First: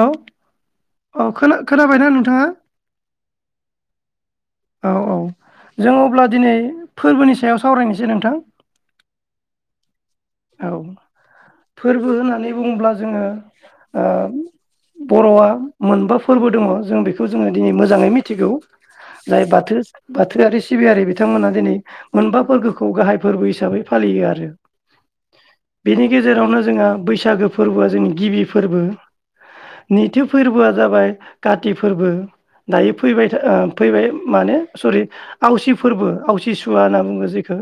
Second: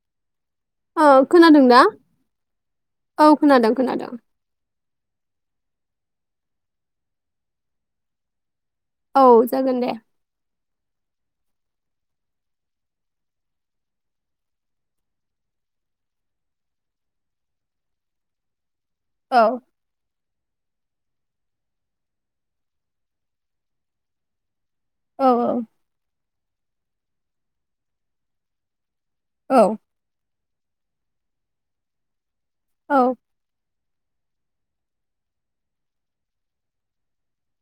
Hello औ खोनादों ना खोना-खोनाबायना नोंथाङा। औ खोनादों [inaudible] औ औ जों अब्ला दिनै फोरबोनि सायाव सावरायनोसै नोंथां। औ जागोन दे। औ फोरबो होननानै बुङोब्ला जोङो ओ बर'आ मोनबा फोरबो दङ' जों बेखौ जोङो दिनै मोजाङै मिथिगौ। औ जाय बाथो बाथौआरि सिबियारि बिथांमोना दिनै मोनबा फोरबोखौ गाहाय फोरबो हिसाबै फालियो आरो। औ बेनि गेजेरजो जेरावनो जोंहा बैसागो फोरबोआ जोंनि गिबि फोरबो औ नैथि फोर फोरबोआ जाबाय काति फोरबो दायो औ फैबाय था ओ फैबाय माने सरि आवसि फोरबो आवसि सुवा होनना बुङो जेखौ।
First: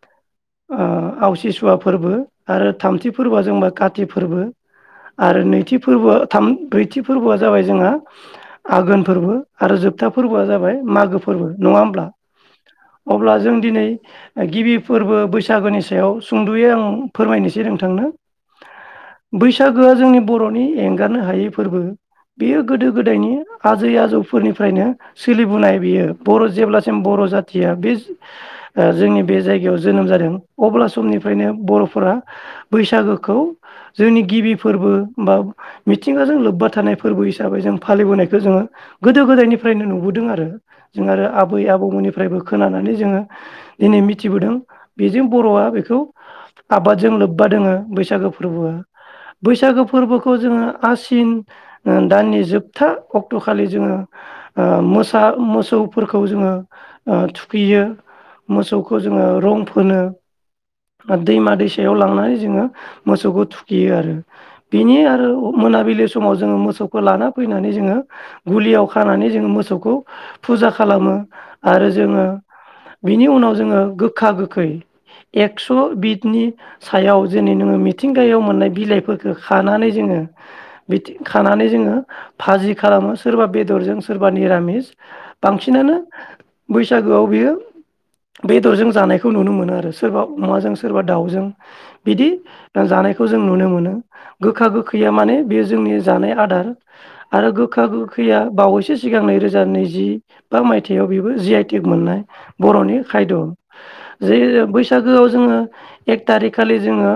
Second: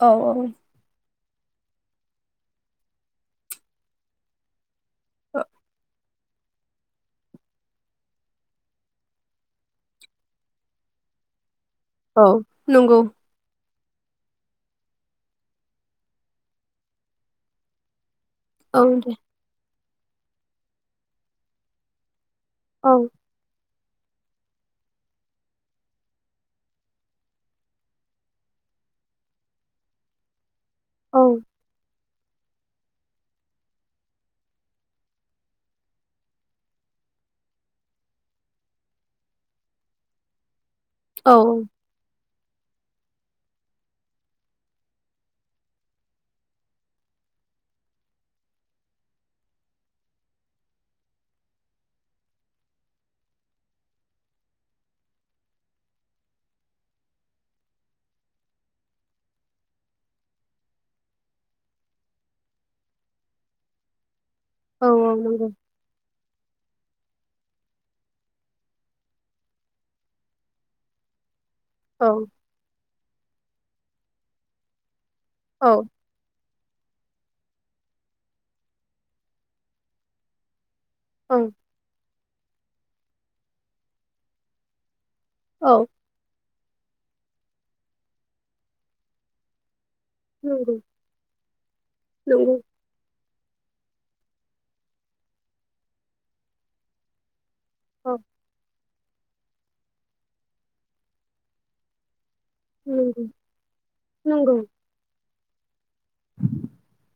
औ आवसि सुवा फोरबो आरो थामथि फोरबोआ जोंबा काति फोरबो आरो औ नैथि फोरबोआ थाम ब्रैथि फोरबोआ जाबाय जोंहा आघोन फोरबो आरो जोबथा फोरबोआ जाबाय मागो फोरबो नङा होमब्ला औ नंगौ अब्ला जों दिनै गिबि फोरबो बैसागोनि सायाव सुंदयै आं फोरमायनोसै नोंथांनो। औ दे गो जोंनि बर'नि एंगारनो हायै फोरबो बेयो गोदो औ गोदायनि आजै-आजौफोरनिफ्रायनो सोलिबोनाय बियो बर' जेब्लासिम बर' जाथिया बे ओ जोंनि बे जायगायाव जोनोम जादों अब्ला औ निफ्रायनो बर'फोरा बैसागोखौ जोंनि गिबि फोरबो बा मिथिंगाजों लोब्बा थानाय फोरबो हिसाबै जों फालिबोनायखौ जोङो गोदो गोदायनिफ्रायनो नुबोदों आरो। जों आरो औ आबै आबौमोननि फ्रायबो खोनानानै जोङो दिनै मिथिबोदों बेजों बरआ बेखौ आबादजों लोब्बा दोङो बैसागो फोरबोआ। बैसागो फोरबोखौ जोङो आसिन ओ दाननि जोबथा अक्टखालि जोङो ओ मोसा मोसौफोरखौ जोङो ओ थुखैयो मोसौखौ जोङो रं फोनो। आरो दैमा दैसायाव लांनानै जोङो मोसौखौ थुखियो आरो। औ बिनि आरो अ नंगौ मोनाबिलि समाव जोङो मोसौख खौ लाना फैनानै जोङो गलियाव खानानै जोङो मोसौखौ फुजा खालामो। आरो औ जोङो बिनि उनाव जोङो गोखा गोखै स औ बिदनि सायाव जेनै नोङो मिथिंगायाव मोननाय बिलाइफोरखो खानानै जोङो। बिदि औ खानानै जोङो फाजि खालामो सोरबा बेदरजों सोरबा निरामिस। बांसिनानो बैसागोआव बेयो बेदरजों जानायखौ नुनो मोनो आरो सोरबा अमाजों नंगौ सोरबा दाउजों बिदि नंगौ दा जानाय खौजों नुनो मोनो गोखा गोखैया माने बेयो जोंनि जानाय आदार आरो गोखा औ गोखैया बावैसो सिगां नैरोजा नैजि बा मायथाइयाव बेबो जि आइ टिक मोननाय। बरनि नंगौ खायद जे नंगौ बैस खौ जोङो एक टारिख खालि जोङो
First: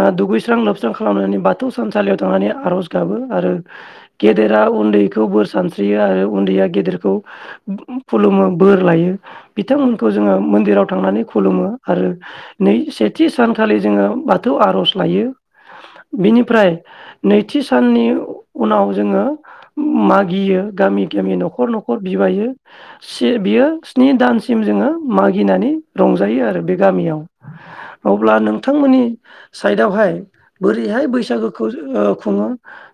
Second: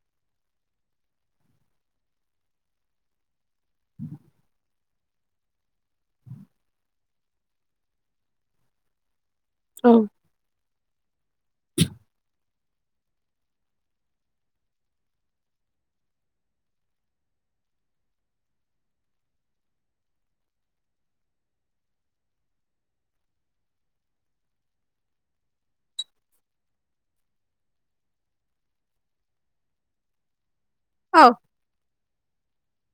ओ दुगैस्रां लोबस्रां खालामनानै बाथौ सानसालियाव थांनानै आरज गाबो आरो गेदेरा उन्दैखौ बोर सानस्रियो आरो उन्दैया गेदेरखौ ओम खुलुमो बोर लायो। औ बिथांमोनखौ जोङो मोन्दिरावद थांनानै खुलुमो। आरो नै सेथि सानखालि जोङो बाथौ आरज लायो बेनिफ्राय नैथि साननि उनाव जोङो मागियो गामि गामि नखर नखर बिबायो। से बियो स्नि दानसिम जोङो मागिनानै रंजायो आरो बे गामियाव अब्ला नोंथांमोननि साइडआवहाय बोरैहाय औ बैसागोखौ ओ खुङो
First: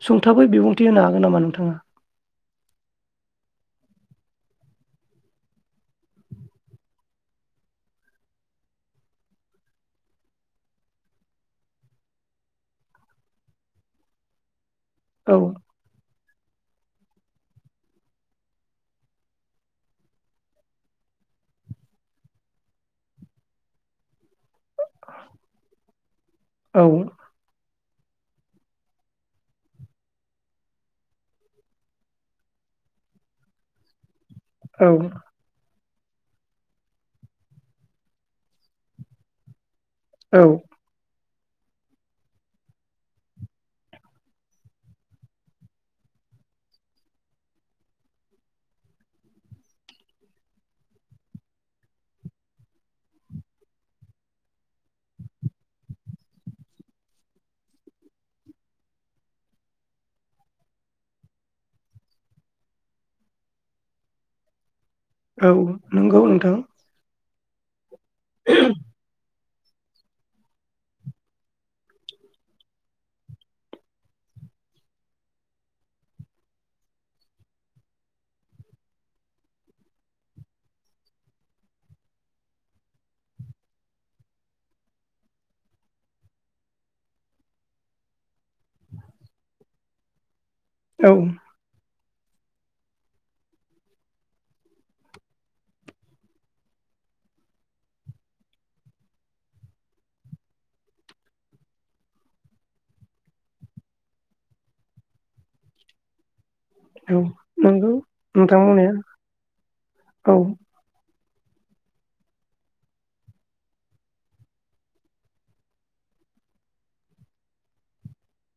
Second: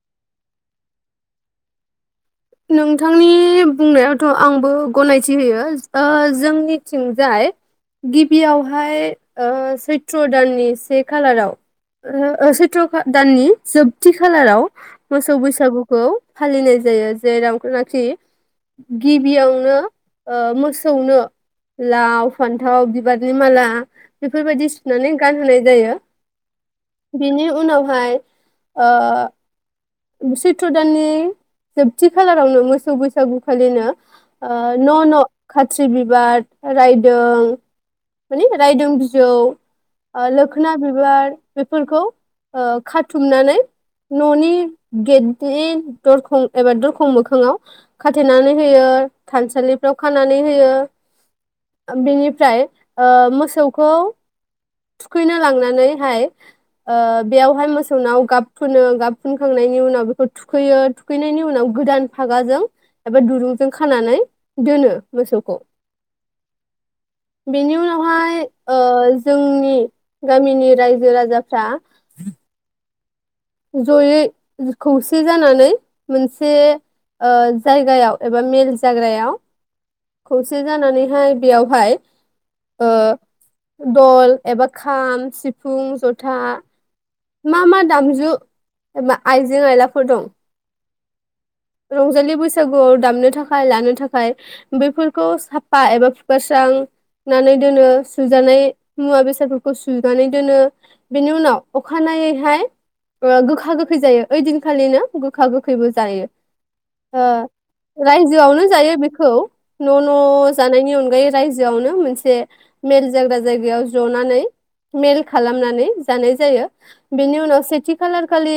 सुंथाबै बिबुंथि होनो हागोन नामा नोंथाङा? नोंथांनि बुंनायावथ आंबो गनायथि होयो ओ जोंनि थिंजाय गिबियावहाय ओ सैथ्र दाननि से खालाराव ओ सैथ्र दाननि जोबथि खालाराव औ मोसौ बैसागुखौ फालिनायज जायोज जेराव नाखि गिबियावनो ओ मोसौनो लाव फान्थाव बिबारनि माला बेफोरबायदि सु नानै गानहोनाय जायो औ बिनि उनाव हाय ओ सैथ्र दाननि जोबथि खालारावनो मोसौ बैसागु खालिनो ओ औ न न खाथ खाथ्रि बिबार रायदों माने रायदों बिजौ ओ औ लोखना बिबार। बेफोरखौ ओ खाथुमनानै न'नि गेटनि दरखं एबा दरखं मोखाङाव खाथेनानै होयो थानसालिफ्राव खानानै होयो ओ बेनिफ्राय ओ मोसौखौ थुखैनो लांनानैहाय ओ बेयावहाय मोसौनाव गाब फुनो गाब फुनखां खांनायनि उनाव बेखौ थुखैयो थुखैनायनि उनाव गोदान फागाजों एबा दुरुंजों खानानै दोनो। मोसौखौ औ नंगौ नोंथां। बेनि उना उनावहाय ओ जोंनि गामिनि रायजो राजाफ्रा जयै खौसे जानानै मोनसे ओ जायगायाव एबा मेल जाग्रायाव खौसे जानानैहाय बेयावहाय ओ दल एबा खाम सिफुं जथा मा मा दामजु एबा आइजें आइलाफोर दं। औ। रंजालि बैसागुआव दामनो थाखाय लानो थाखाय बैफोरखौ साफा एबा फुखारस्रांनानै दोनो सुजानाय मुवा बेसादफोरखौ सुनानै दोनो बेनि उनाव अखानायैहाय गोखा गोखै जायो ओइदिनखालिनो गोखा गोखैबो जायो। ओ औ नंगौ नोंथां रायजोआवनो बुंनाया जायो बेखौ न' न‌' औ जानायनि अनगायै रायजोआवनो मोनसे मेल जाग्रा जायगायाव जनानै मेल खालामनानै जानाय जायो बेनि उनाव सेथि खालार खालि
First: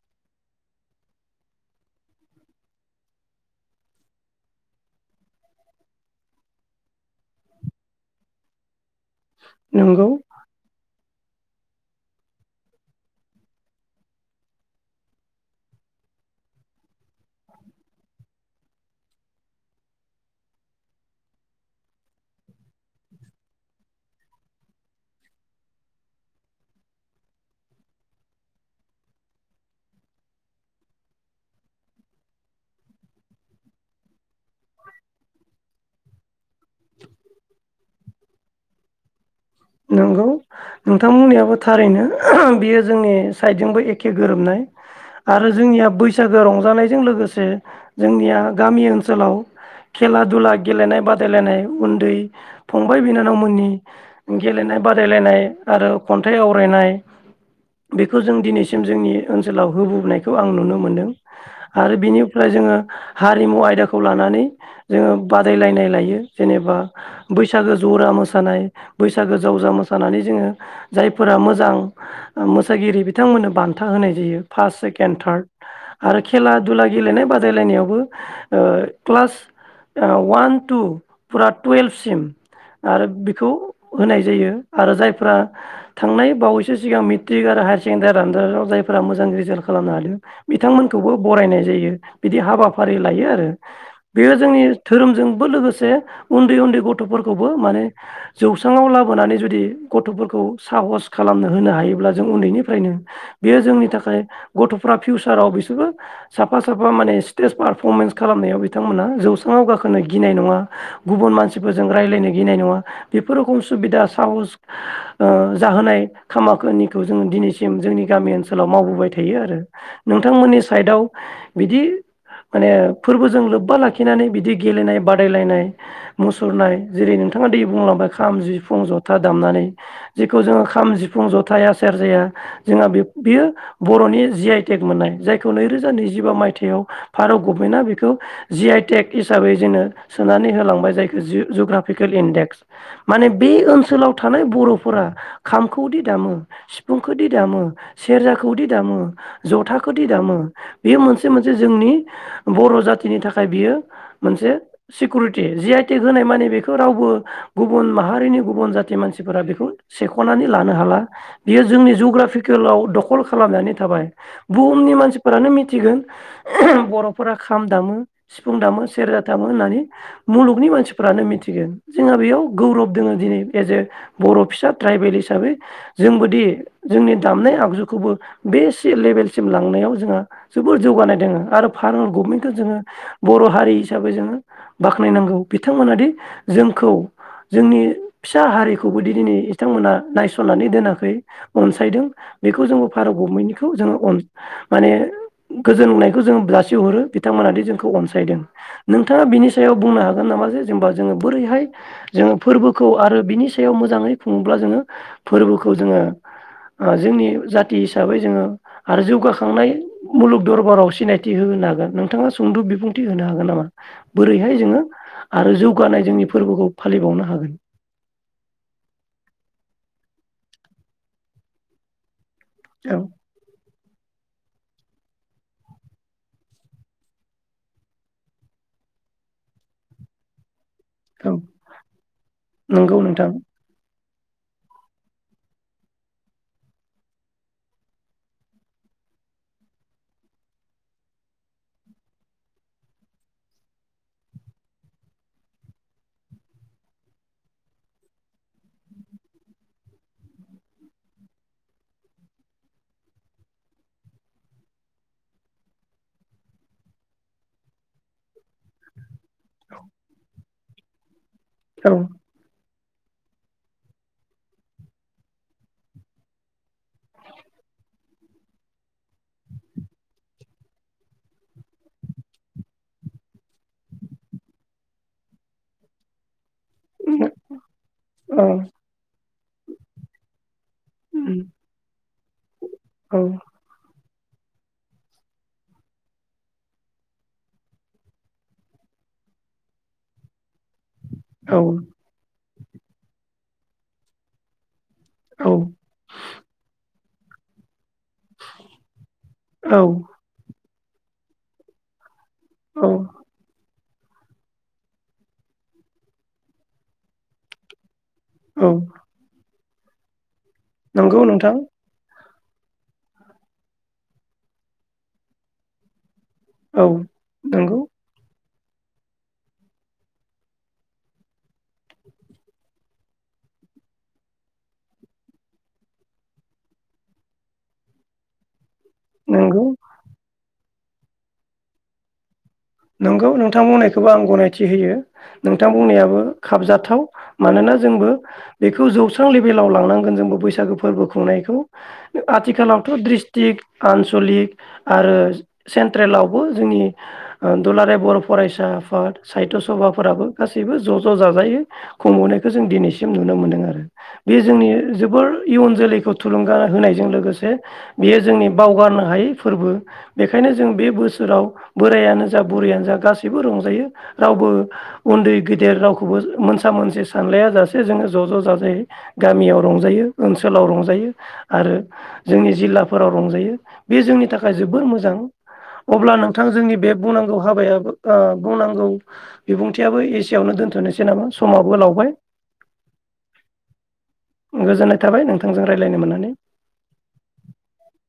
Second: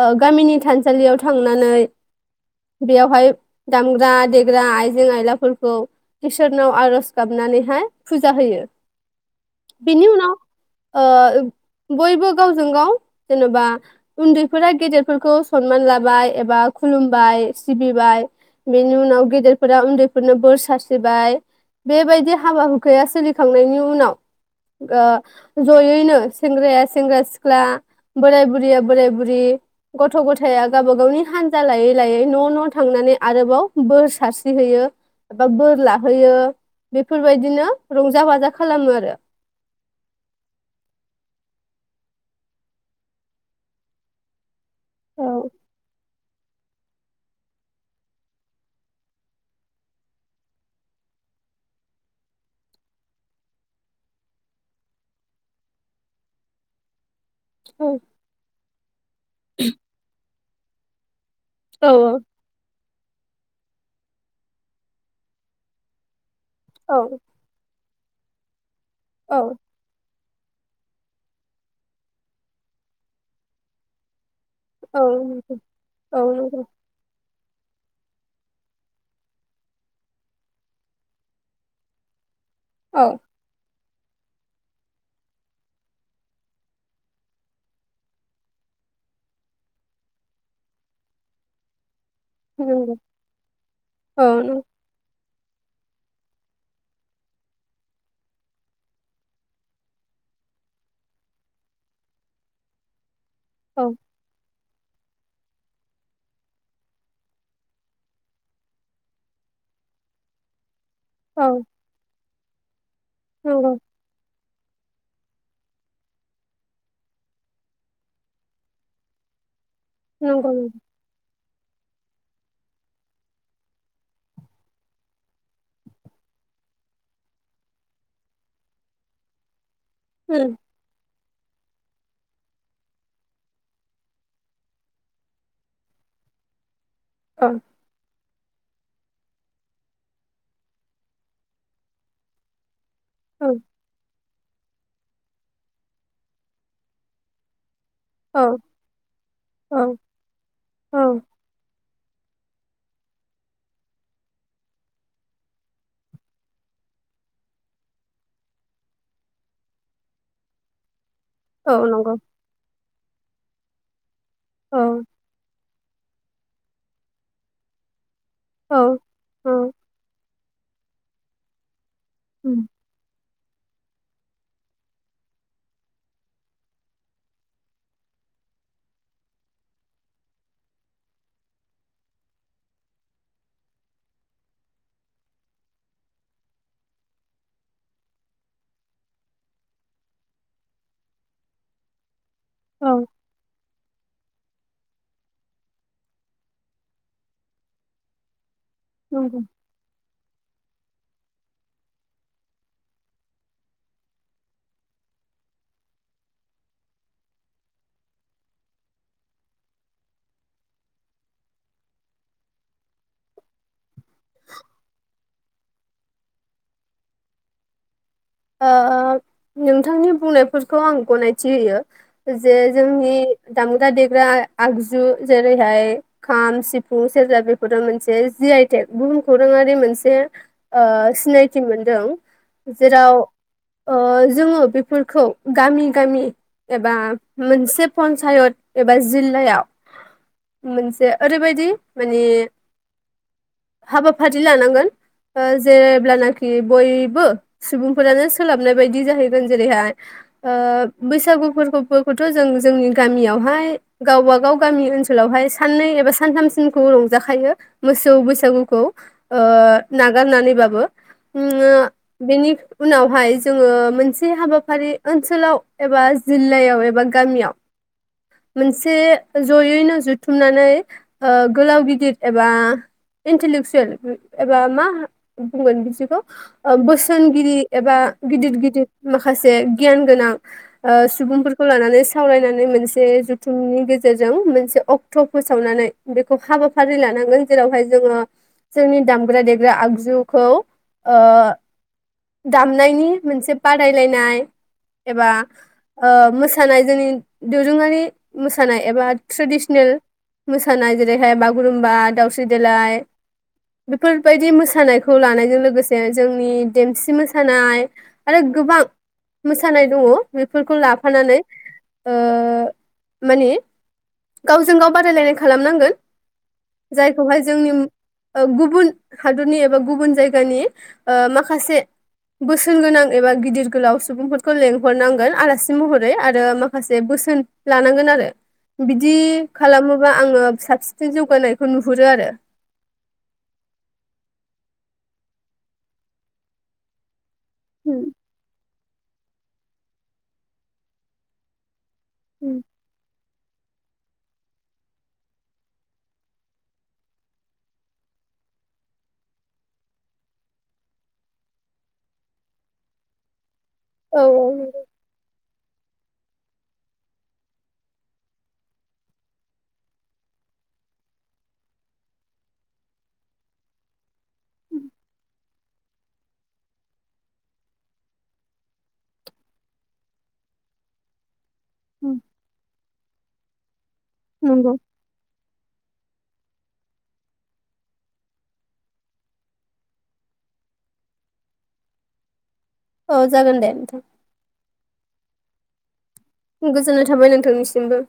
ओ गामिनि थानसालियाव थांनानै बेयावहाय दामग्रा देग्रा आइजें आयलाफोरखौ इसोरनाव आरज गाबनानैहाय फुजा होयो। बिनि नंगौ उनाव ओ बयबो गावजों गाव जेनबा उन्दैफोरा गेदेरफोरखौ सनमान लाबाय एबा खुलुमबाय सिबिबाय बेनि उनाव गेदेरफोरा उन्दैफोरनो बोर सारस्रिबाय बेबायदि हाबा हुखाया सोलिखांनायनि उनाव ओ जयैनो सेंग्राया सेंग्रा सिख्ला बोराय बुरिया बोराय बुरि गथ गथाया गावबा गावनि हान [unintelligible] लायै लायै न' न' थांनानै आरोबाव बोर सारस्रिहैयो बा बोर लाहोयो बेफोरबायदिनो रंजा बाजा खालामो आरो नंगौ नोंथांमोननियाबो थारैनो बेयो जोंनि साइडजोंबो एखे गोरोबनाय। औ आरो जोंनिया बैसो बैसागो रंजानायजों लोगोसे जोंनिया गामि ओनसोलाव खेला दुला गेलेनाय बादायलायनाय उन्दै फंबाय बिनानावमोननि गेलेनाय बादायलायनाय आरो खन्थाइ आवरायनाय। बेखौ जों दिनैसिम जोंनि ओनसोलाव होबोनाय खौ आं नुनो मोन्दों। औ आरो बिनिफ्राय जोङो हारिमु आयदाखौ लानानै जोङो बादायलायनाय लायो। जेनेबा औ औ। बैसागो जरा मोसानायनाय। औ बैसागो जावजा मोसानानै जोङो जायफोरा मोजां मोसागिरि बिथांमोननो बा फार्स्ट औ सेकेड थार्ड ओरो खेला नंगौ दुला गेलेनाय बा बादायलायनायावबो ओ क्लास ओ वान टु फुरा टुवेल्भसिम औ आरो बेखौ होनाय जायो आरो जायफ्रा थांनाय बावैसो सिगां मेट्रिक आरो हायार सेकेणडारि रजादाव जायफोरा मोजां रिजाल्ट खालामनो हादों बिथांमोनखौबो बरायनाय जायो। बिदि हाबाफारि नंगौ लायो आरो औ बेयो जोंनि नंगौ धोरोमजों बो लोगोसे उन्दै उन्दै गथ फोरखौबो माने जौस्रांङाव लाबोनानै जुदि गथ'फोरखौ साहस खालामनो होनो हायोब्ला जों उन्दै निफ्रायनो बेयो औ नंगौ औ जोंनि थाखाय गथ'फ्रा फिउसाराव बिसोरबो साफा साफा माने स्टेज पारफरमेन्स खालामनायाव बिथांमोना जौस्राङाव गाखोनो गिनाय नङा। गुबुन औ मानसिफोरजों रायज्लायनो गिनाय नङा। बेफोर हलसु नंगौ बिदा साहस ओ जाहोनाय खामाखो निखौ जोङो दिनैसिम जोंनि गामि ओनसोलाव मावबोबाय थायो आरो। नंगौ नोंथांमोननि साइदआव बिदि माने फोरबोजों लोब्बा लाखिनानै बिदि गेलेनाय बादायलायनाय मुसुरनाय जेरै नोंथाङा दै बुंलां ओ खाम, जिफुं, जथा दामनानै जेखौ उम जोङो खाम, जिफुं फुं जथाया सेर जाया जोंहा बे बियो बर'नि जि आइटेक मोननाय जायखौ नैरोजा नैजिबा मायथाइयाव भारत औ गभमेन्टआ बेखौ जिआइ टेक हिसाबै जोङो सोनानै होलांबाय जायखौ जु जुग्राफिकेल इन्डेक्स माने बे औ ओनसोलाव थानाय बर फोरा खाम खौदि दामो सिफुं खोदि दामो सेरजा औ खौदि दामो जथा खोदि औ दामो बेयो औ मोनसे मोनसे जोंनि बर' जाति नि थाखाय बियो मोनसे सिक रिटि जि आइ टेक होनाय माने बेखौ रावबो गुबुन माहारिनि गुबुन जाथि मानसिफोरा बेखौ सेख नानै लानो हाला। बियो औ जोंनि नंगौ जग्राफिकेलाव दख कल खालामनानै थाबाय। औ बुहुमनि मानसिफोरानो मि थिगोन बर'फोरा खाम दामो सिफुं औ दामो सेरजा थामोन औ होननानै मुलुगनि मानसिफोरानो मिथिगोन जोंहा बे उम गौरब दोङो दिनै एजे बर'फिसा ट्राइबेल हिसाबै जोंबोदि जोंनि दामनाय आगजुखौबो बेसे लेभेलसिम लांनायाव जोंहा जोबोर जौगानाय दोङो आरो फार्मार गभमेन्टखौ जोङो बर हारि हिसाबै जोङो बाख्नायनांगौ बिथांमोना दि जोंखौ जोंनि फिसा हारिखौबोदि दिनै बिथांमोना नायसननानै दोनाखै अनसायदों बेखौ जोंबो औ भारत गभमेन्टनिखौ जोंङो अ माने गोजोननायखौ जों जासिहरो बिथांमोनाद जोंखौ अनसायदों नोंथाङा नंगौ बेनि सायाव बुंनो हागोन नामा जे जेमबा जोङो बोरैहाय जोङो फोरबोखौ आरो बिनि सायाव मोजाङै खुङोब्ला जोङो फोरबोखौ जोङो ओ जोंनि जाथि हिसाबै जोङो आरो जौगाखांनाय मुलुग दरबाराव सिनायथि होनो हागोन नोंथाङा सुंद बिबुंथि होनो हागोन नामा? बोरै हाय जोङो आरो जौगानाय जोंनि फोरबोखौ फालिबावनो हागोन। ओ नोंथांनि बुंनायफोरखौ आं गनायथि होयो। जे औ जोंनि दाम दा देग्रा आगजु जेरैहाय खाम सिफुं सेरजा बेफोरो मोनसे जि आइ टेक बुहुम खौराङारि मोनसे ओ औ सिनायथि मोनदों नंगौ जेराव नोंथां ओ जोङो बेफोरखौ गामि गामि एबा मोनसे पन्सायत एबा जिल्लायाव मोनसे ओरैबायदि माने हाबाफारि लानांगोन ओ जेरेब्लानोखि बयबो सुबुं फोरानो सोलाबनाय बायदि जाहैगोन जेरैहाय ओ बैसागु फोरबोफोरखौथ जों जोंनि गामियावहाय गावबा गाव गामि ओनसोलावहाय साननै एबा सानथामसिमखौ रंजाखायो मोसौ बैसागुखौ ओ नागारनानैबा बो। उम औ बेनि उनावहाय जोङो मोनसे हाबाफारि ओनसोलाव एबा जिल्लायाव एबा गामियाव मोनसे जयैनो जुथुमनानै ओ गोलाव गिदिर एबा इन्टेलेक्सुयेल एबा मा बुंगोन बिदिखौ बोसोन गिदि एबा औ गिदिर गिदिर मा माखासे गियान गोनां ओ सुबुंफोरखौ लानानै सावरायनानै मोनसे औ जुथुमनि गेजेर गेजेरजों मोनसे अक्ट फोसावनानै बेखौ हाबाफारि लानांगोन जेरावहाय जोङो जोंनि दामग्रा देग्रा आगजुखौ ओ दामनायनि मोनसे बादायलायनाय एबा ओ मोसानाय जोंनि दोरोङारि मोसानाय एबा औ ट्रेदिसनेल मोसा नाय जेरैहाय बागुरुम्बा दाउ औ सिदेलाय बेफोरबायदि मोसानायखौ लानायजों लोगोसे जोंनि देमसि मो सानाय आरो औ गोबां मोसा सानाय दङ। बेफोरखौ नंगौ लाफानानै नोंथां ओ माने गावजों गाव बादायलायनाय खालामनांगोन। औ जायखौहाय जोंनि नंगौ ओ गुबुन हादरनि एबा गुबुन जायगानि ओ माखासे बोसोन गोनां एबा गिदिर गोलाव सुबुंफोरखौ लेंहरनांगोन आलासि महरै आरो माखासे बोसोन लानांगोन आरो। बिदि नंगौ खालामोबा आङो साबसिन साबसिन जौगानायखौ नुहुरो आरो। नोंगौ नोंथां बुंनायखौबो आं गनायथि होयो नोंथां बुंनायाबो खाबजाथाव मानोना जोंबो बेखौ जौस्रां लेभेलाव लांनांगोन जोंबो बैसागो फोरबो खुंनायखौ आथिखालावथ द्रि ट्रिक आनसलिक आरो सेन्ट्रेलावबो जोंनि दुलाराय बर फरायसा आफाद साहित्य सभाफोराबो गासैबो ज ज जाजायै खुंबोनायखौ जों दिनैसिम नुनो मोनदों आरो औ बे जोंनि जोबोर इयुन जोलैखौ थुलुंगा होनायजों लोगोसे बेयो जोंनि बावगारनो हायै फोरबो बेखायनो जों बे बोसोराव बोरायानो जा बुरैयानो जा गासैबो रंजायो रावबो उन्दै गेदेर रावखौबो मोनसा मोनसि सानलाया जासे जोङो ज ज जाजाय गामियाव रंजायो ओनसोलाव रंजायो। आरो जोंनि जिल्ला फोराव रंजायो। बे जोंनि थाखाय नंगौ जोबोर मोजां। अब्ला नोंथां जोंनि बे बुंनांगौ हाबायाबो ओ बुंनांगौ बिबुंथियाबो एसे आवनो दोनथनोसै नामा समाबो लावबाय औ जागोन दे नोंथां गोजोननाय थाबाय नोंथांजों रायज्लायनो मोननानै गोजोननाय थाबाय नोंथांनिसिमबो।